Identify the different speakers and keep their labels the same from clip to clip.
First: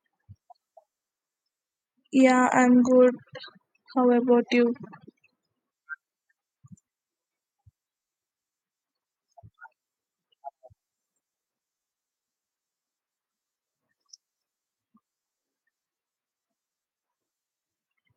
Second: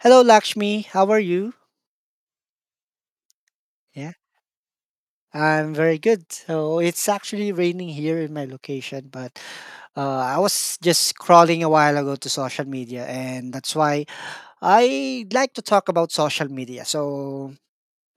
Speaker 1: Hello, Lakshmi. How are you?
Speaker 2: Yeah, I'm good. How
Speaker 1: Yeah,
Speaker 2: about you?
Speaker 1: I'm very good. So it's actually raining here in my location, but I was just scrolling a while ago to social media, and that's why I like to talk about social media. So,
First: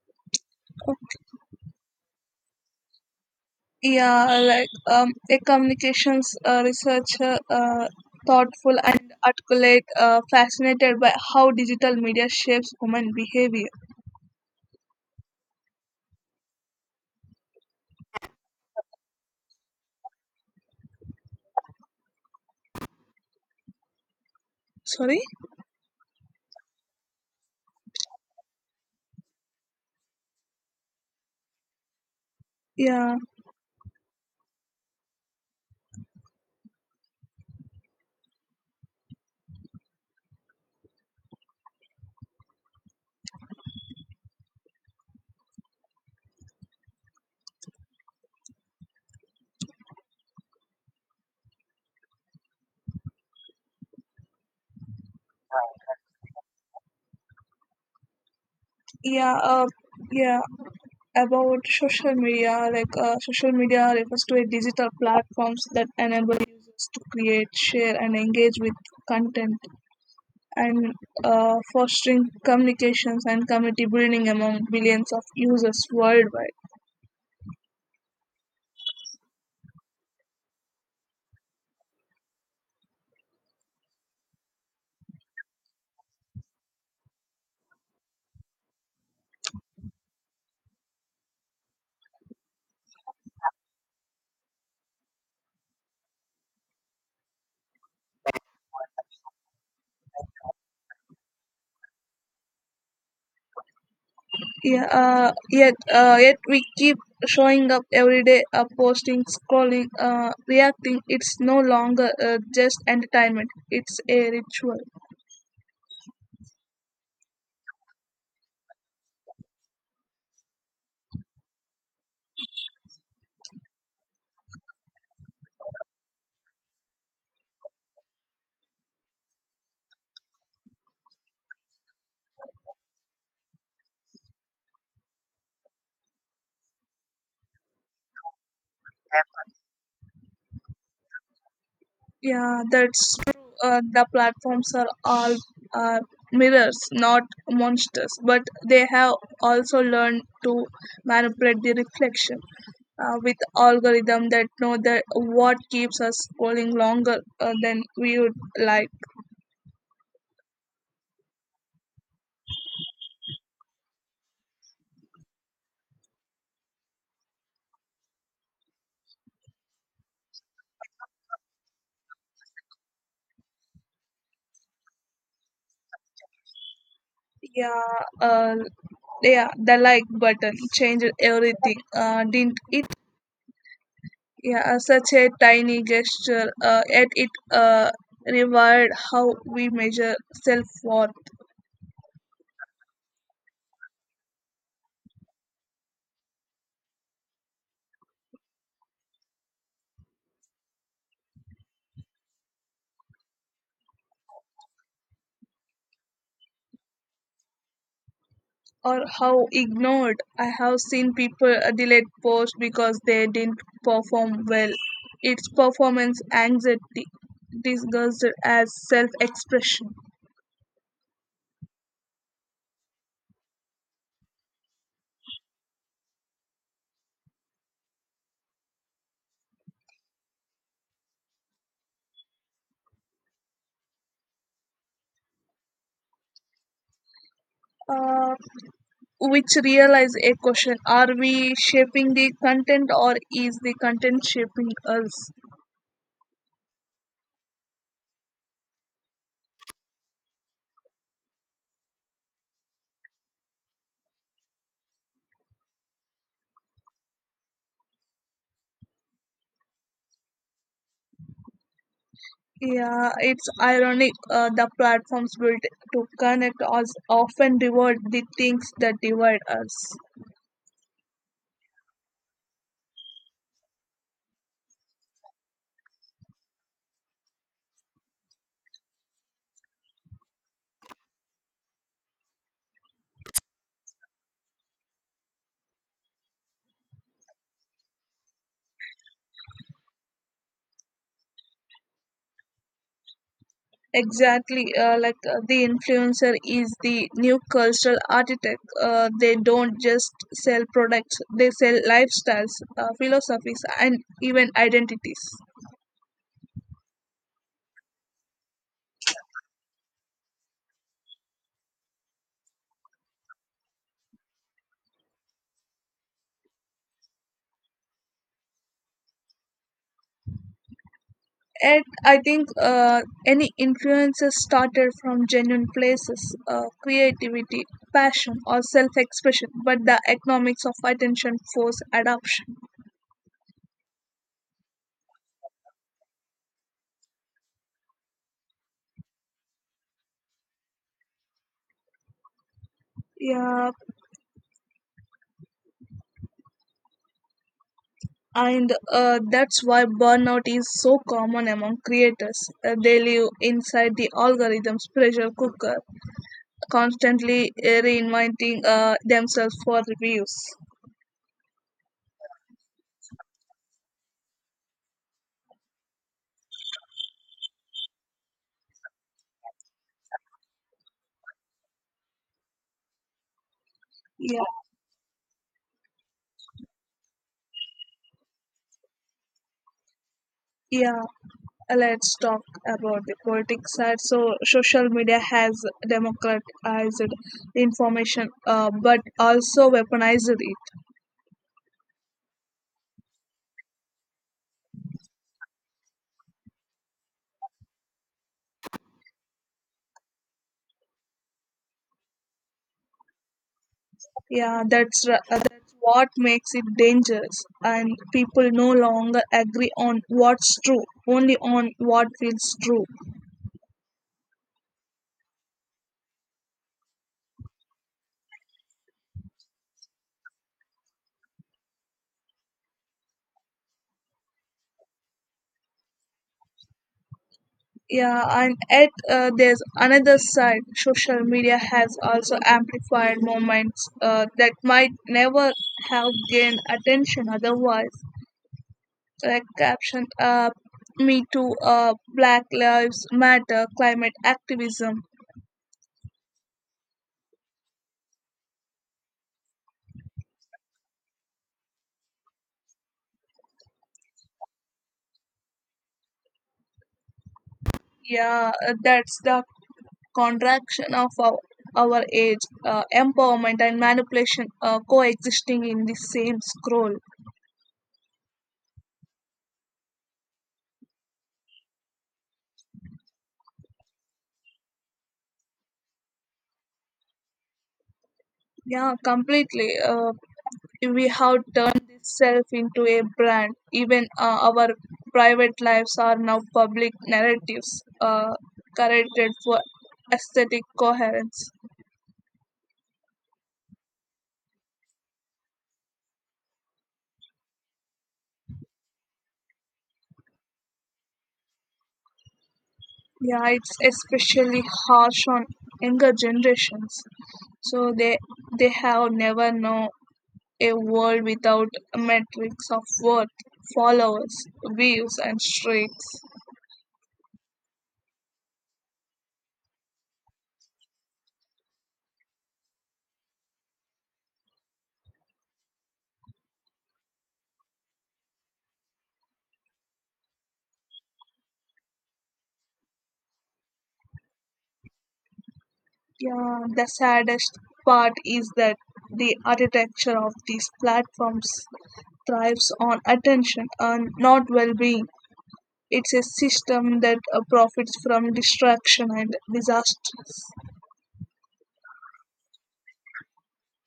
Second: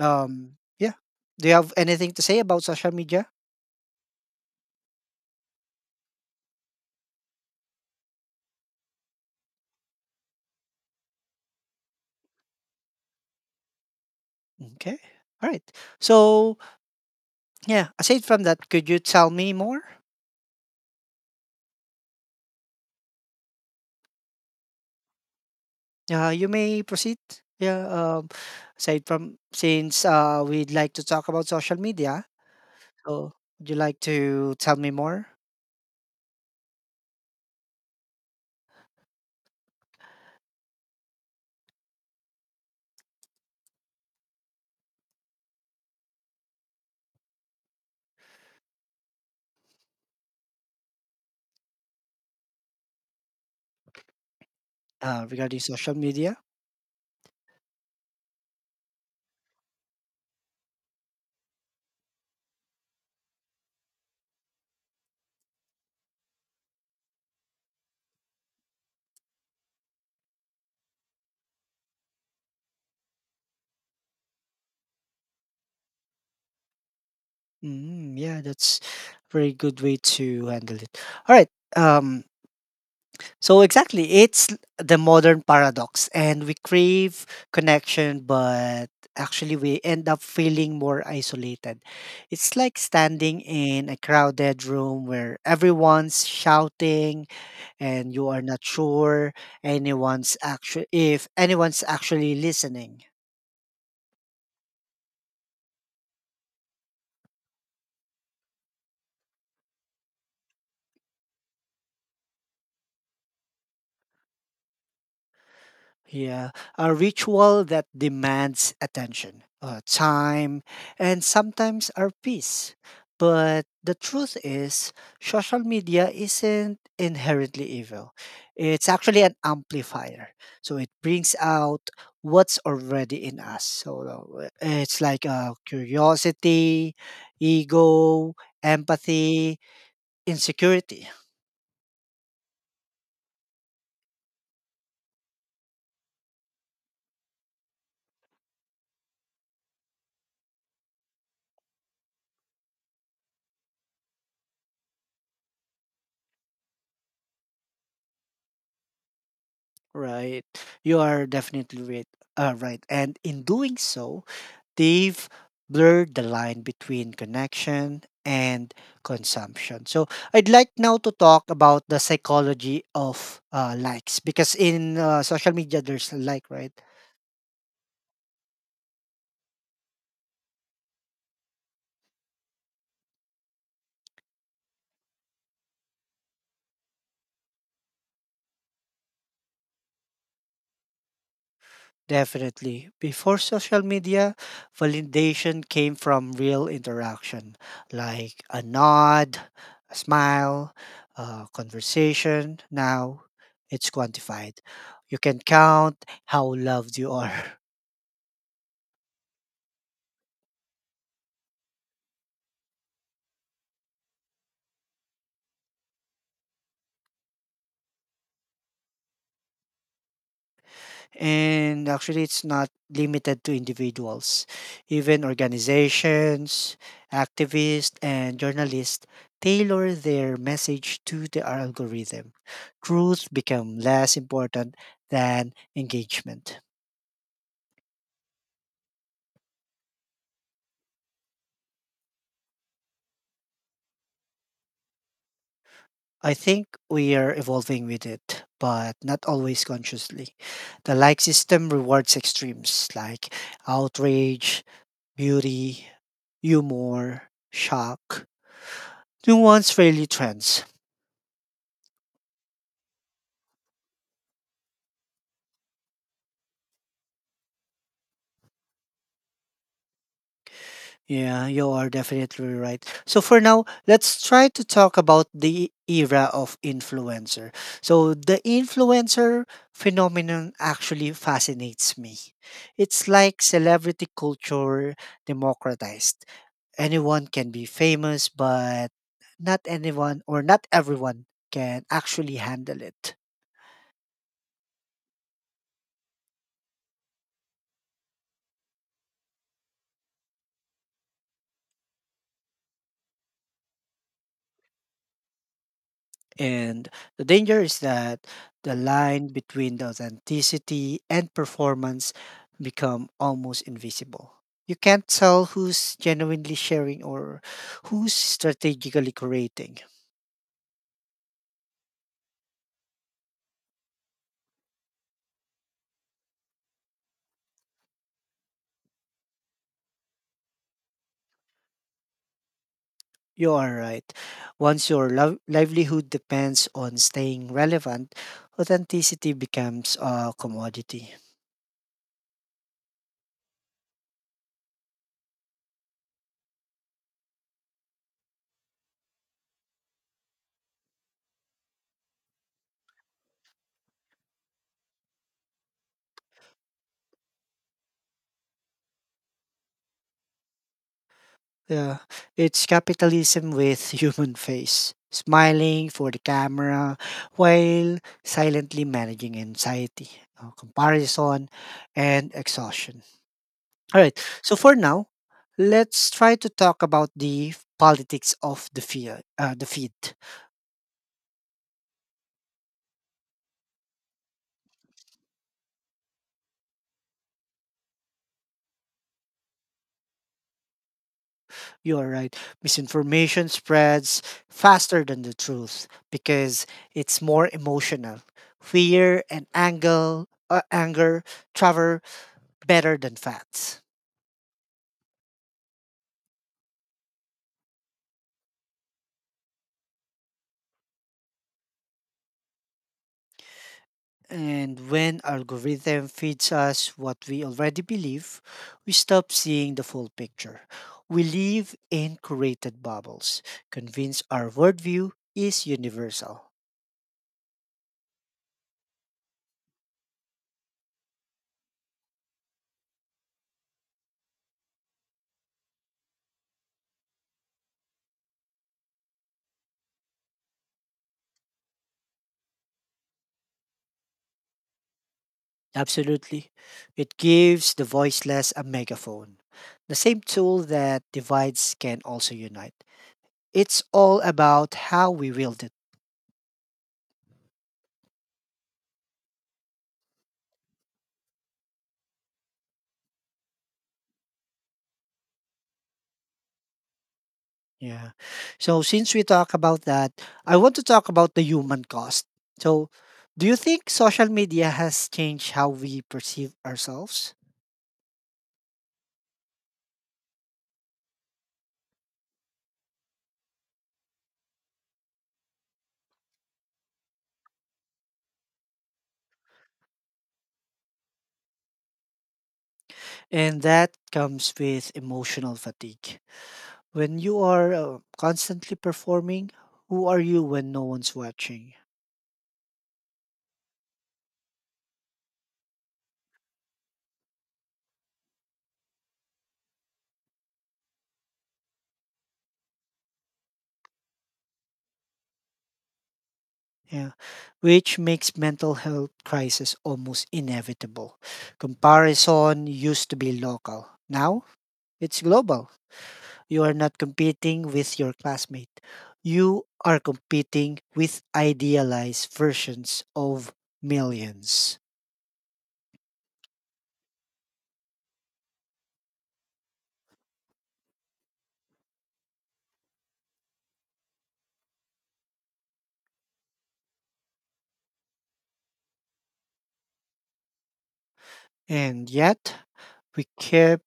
Speaker 1: um, yeah, do you have anything to say about social media?
Speaker 2: Yeah, like a communications researcher, thoughtful and articulate, fascinated by how digital media shapes human behavior.
Speaker 1: Okay, all right. So, yeah, aside from that, could you tell me more?
Speaker 2: Sorry?
Speaker 1: You may proceed. Yeah, aside from since we'd like to talk about social media,
Speaker 2: Yeah,
Speaker 1: so, would you like to tell me more regarding social media?
Speaker 2: yeah, uh, yeah. About social media, like social media refers to a digital platforms that enable users to create, share, and engage with content and fostering communications and community building among billions of users worldwide.
Speaker 1: Mm, yeah, that's a very good way to handle it. All right. Um, so exactly, the modern paradox, and we crave connection, but actually we end up feeling more isolated. It's like standing in a crowded room where everyone's shouting, and you are not sure anyone's actually if anyone's actually listening.
Speaker 2: Yet we keep showing up every day, posting, scrolling, reacting. It's no longer just entertainment; it's a ritual.
Speaker 1: Yeah, a ritual that demands attention, time, and sometimes our peace. But the truth is, social media isn't inherently evil. It's actually an amplifier. So it brings out what's already in us. So it's like curiosity, ego, empathy, insecurity.
Speaker 2: Yeah, that's true. The platforms are all uh, mirrors, not monsters, but they have also learned to manipulate the reflection. With algorithm that know that what keeps us scrolling longer than we would like.
Speaker 1: Right. You are definitely right. Right. And in doing so, they've blurred the line between connection and consumption. So I'd like now to talk about the psychology of likes because in social media, there's a like, right?
Speaker 2: Yeah uh, yeah the like button changed everything didn't it? Yeah such a tiny gesture yet it rewired how we measure self-worth.
Speaker 1: Definitely. Before social media, validation came from real interaction, like a nod, a smile, a conversation. Now it's quantified. You can count how loved you are.
Speaker 2: Or how ignored. I have seen people delete posts because they didn't perform well. It's performance anxiety disguised as self-expression.
Speaker 1: And actually, it's not limited to individuals. Even organizations, activists, and journalists tailor their message to the algorithm. Truth become less important than engagement.
Speaker 2: uh, which realize a question, are we shaping the content or is the content shaping us?
Speaker 1: I think we are evolving with it, but not always consciously. The like system rewards extremes like outrage, beauty, humor, shock, nuance really trends.
Speaker 2: Yeah, it's ironic. The platforms built to connect us often reward the things that divide us.
Speaker 1: Yeah, you are definitely right. So for now, let's try to talk about the era of influencer. So the influencer phenomenon actually fascinates me. It's like celebrity culture democratized anyone can be famous, but not anyone or not everyone can actually handle it.
Speaker 2: Exactly. The influencer is the new cultural architect. They don't just sell products, they sell lifestyles, philosophies, and even identities.
Speaker 1: And the danger is that the line between the authenticity and performance become almost invisible. You can't tell who's genuinely sharing or who's strategically creating.
Speaker 2: And I think any influences started from genuine places, creativity, passion, or self expression, but the economics of attention force adoption.
Speaker 1: You are right. Once your livelihood depends on staying relevant, authenticity becomes a commodity.
Speaker 2: Yeah, and that's why burnout is so common among creators. They live inside the algorithm's pressure cooker, constantly reinventing themselves for reviews.
Speaker 1: Yeah, it's capitalism with human face, smiling for the camera while silently managing anxiety, comparison, and exhaustion. All right,
Speaker 2: Yeah,
Speaker 1: so for now, let's try to talk about the politics of the fear, the feed.
Speaker 2: yeah. Let's talk about the politics side. So, social media has democratized information, but also weaponized it.
Speaker 1: You are right. Misinformation spreads faster than the truth because it's more emotional. Fear and anger, anger travel better than facts.
Speaker 2: That's what makes it dangerous, and people no longer agree on what's true, only on what feels true.
Speaker 1: And when algorithm feeds us what we already believe, we stop seeing the full picture. We live in curated bubbles, convinced our worldview is universal.
Speaker 2: Yeah, and at there's another side. Social media has also amplified moments that might never have gained attention otherwise. Like caption, Me Too, Black Lives Matter, climate activism.
Speaker 1: Absolutely. It gives the voiceless a megaphone. The same tool that divides can also unite. It's all about how we wield it.
Speaker 2: Yeah, that's the contraction of our age, empowerment and manipulation coexisting in the same scroll.
Speaker 1: Yeah. So since we talk about that, I want to talk about the human cost. So do you think social media has changed how we perceive ourselves?
Speaker 2: Yeah, completely. We have turned this self into a brand, even our private lives are now public narratives corrected for aesthetic coherence.
Speaker 1: And that comes with emotional fatigue. When you are constantly performing, who are you when no one's watching?
Speaker 2: Yeah, it's especially harsh on younger generations. So they have never known a world without a metrics of worth, followers, views, and streaks.
Speaker 1: Yeah. Which makes mental health crisis almost inevitable. Comparison used to be local. Now it's global. You are not competing with your classmate. You are competing with idealized versions of millions.
Speaker 2: Yeah, the saddest part is that the architecture of these platforms thrives on attention and not well-being. It's a system that profits from distraction and disasters.
Speaker 1: And yet, we keep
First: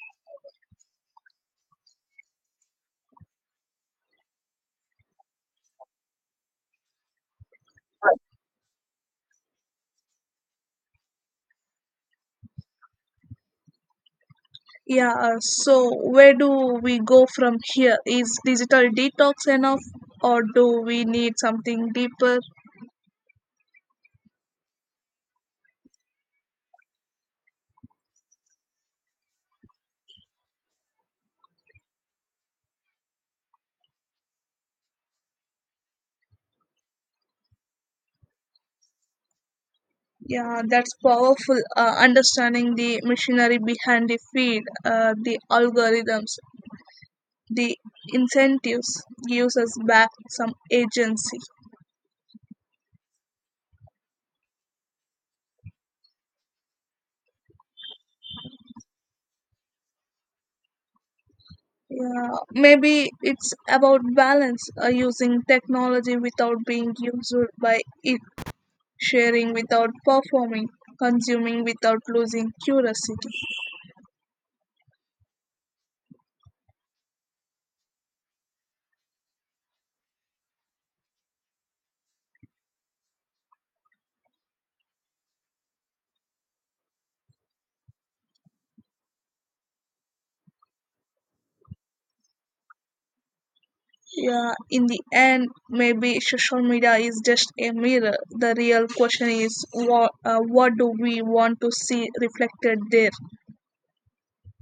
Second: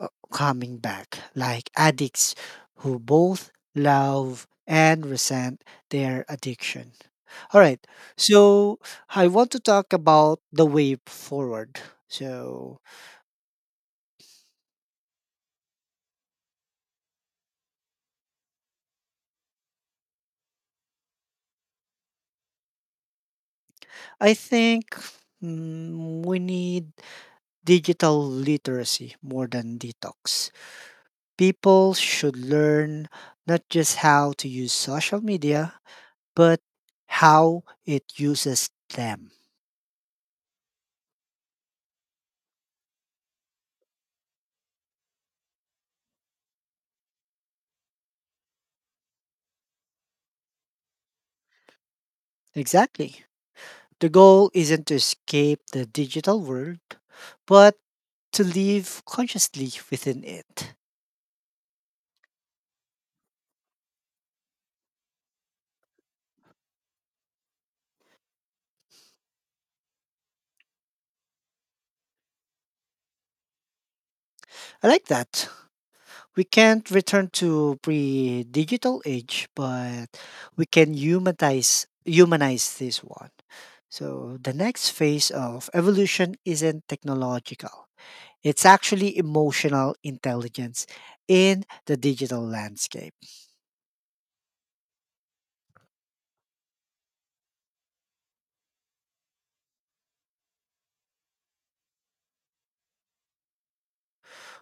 Speaker 1: coming back like addicts who both love and resent their addiction. All right. So, I want to talk about the way forward. So,
Speaker 2: Yeah, so where do we go from here? Is digital detox enough, or do we need something deeper?
Speaker 1: I think we need digital literacy more than detox. People should learn not just how to use social media, but how it uses them.
Speaker 2: Yeah, that's powerful. Understanding the machinery behind the feed, the algorithms, the incentives gives us back some agency.
Speaker 1: Exactly. The goal isn't to escape the digital world, but to live consciously within it.
Speaker 2: Yeah, maybe it's about balance, using technology without being used by it, sharing without performing, consuming without losing curiosity.
Speaker 1: I like that. We can't return to pre-digital age, but we can humanize this one. So the next phase of evolution isn't technological. It's actually emotional intelligence in the digital landscape.
Speaker 2: Yeah, in the end, maybe social media is just a mirror. The real question is, what what do we want to see reflected there?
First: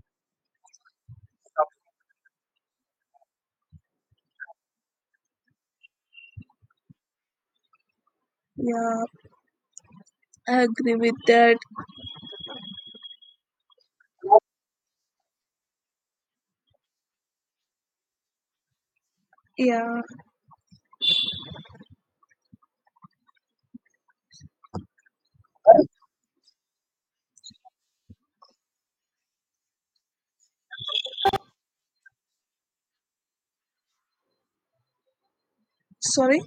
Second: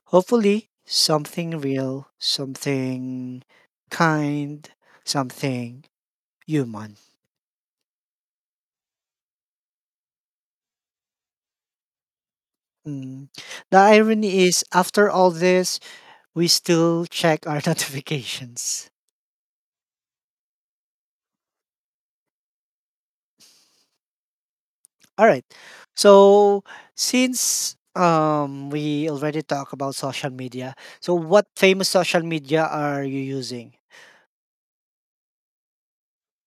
Speaker 1: Hopefully, something real, something kind, something human.
Speaker 2: Yeah, I agree with that.
Speaker 1: Mm. The irony is, after all this, we still check our notifications.
Speaker 2: Yeah,
Speaker 1: All right. So, since we already talked about social media, so what famous social media are you using?
Speaker 2: sorry?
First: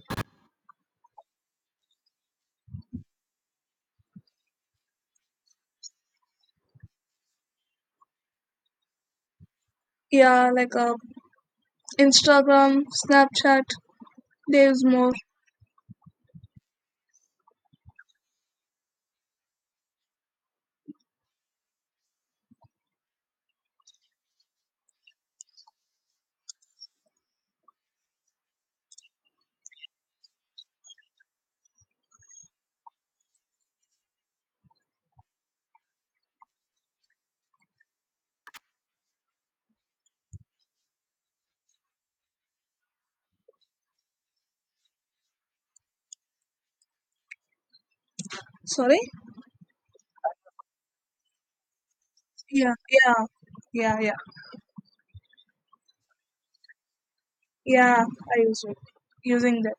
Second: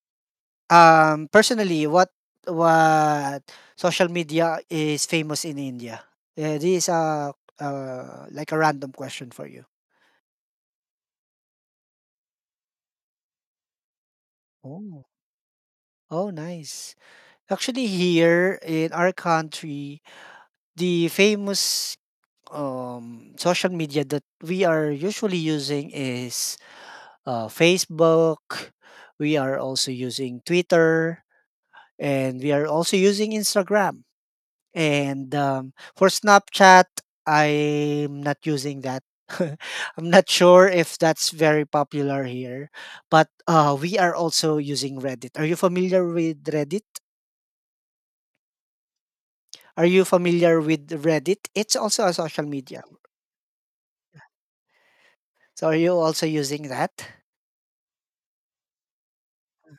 Speaker 1: Personally, what social media is famous in India? This is a like a random question for you.
Speaker 2: Yeah, like Instagram, Snapchat. There's
Speaker 1: Oh,
Speaker 2: more.
Speaker 1: oh, nice. Actually, here in our country, the famous social media that we are usually using is Facebook. We are also using Twitter, and we are also using Instagram. And for Snapchat, I'm not using that. I'm not sure if that's very popular here, but we are also using Reddit. Are you familiar with Reddit?
Speaker 2: Sorry.
Speaker 1: Are you familiar with Reddit? It's also a social
Speaker 2: Yeah,
Speaker 1: media.
Speaker 2: yeah, yeah, yeah,
Speaker 1: So are you also using that?
Speaker 2: yeah. I use it. Using that.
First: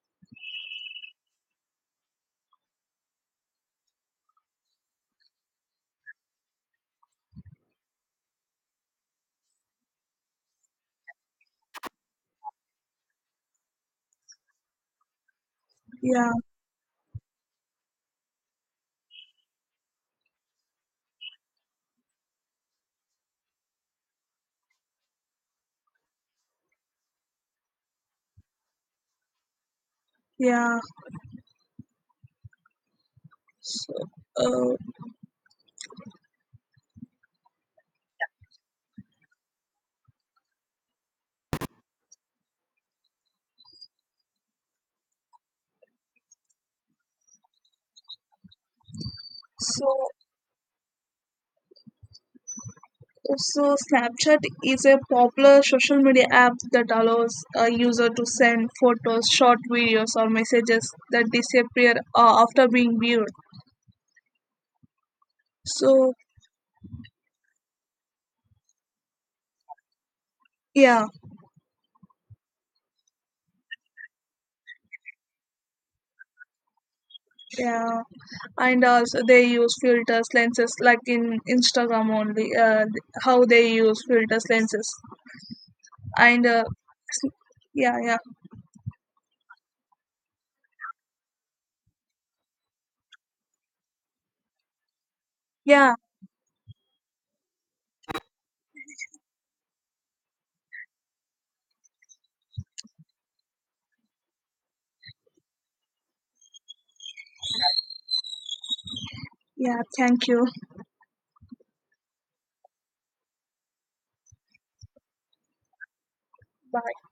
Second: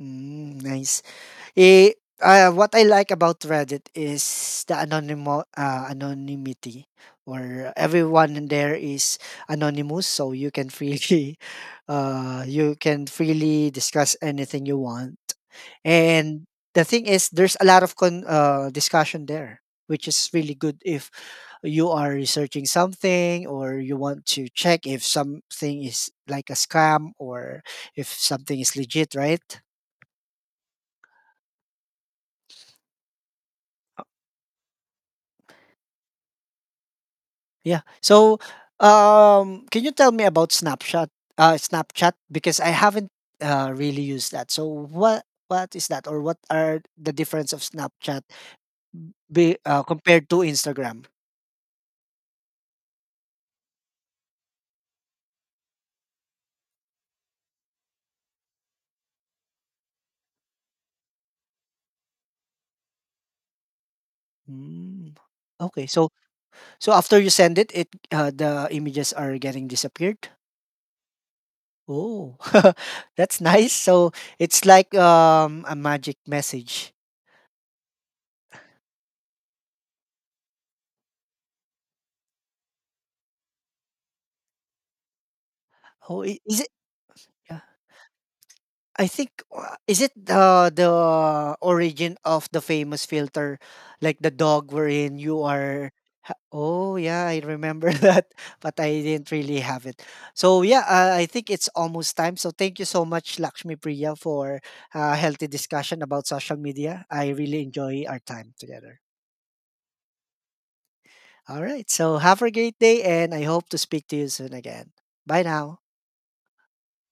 Speaker 1: Mm, nice. Eh, what I like about Reddit is the anonymity, or everyone in there is anonymous, so you can freely, you can freely discuss anything you want.
Speaker 2: Yeah,
Speaker 1: And the thing is, there's a lot of discussion there, which is really good if you are researching something or you want to check if something is like a scam or if something is legit, right?
Speaker 2: yeah. So, uh,
Speaker 1: Yeah. So, can you tell me about Snapchat? Snapchat because I haven't really used that. So what is that, or what are the difference of Snapchat
Speaker 2: so
Speaker 1: compared to Instagram?
Speaker 2: Also, Snapchat is a popular social media app that allows a user to send photos, short videos, or messages that disappear after being viewed.
Speaker 1: Mm. Okay.
Speaker 2: So,
Speaker 1: So after you send it, it the images are getting disappeared.
Speaker 2: yeah,
Speaker 1: Oh, that's nice. So it's like a magic message.
Speaker 2: yeah, and also they use filters, lenses, like in Instagram only. How they use filters, lenses,
Speaker 1: Oh,
Speaker 2: and
Speaker 1: is it?
Speaker 2: yeah, yeah,
Speaker 1: I think is it the origin of the famous filter, like the dog wherein you
Speaker 2: yeah,
Speaker 1: are. Oh yeah, I remember that, but I didn't really have it. So yeah, I think it's almost time. So thank you so much, Lakshmi Priya, for a healthy discussion about social media. I really enjoy our time together.
Speaker 2: yeah. Thank you.
Speaker 1: All right, so have a great day, and I hope to speak to you soon again. Bye now.
Speaker 2: Bye.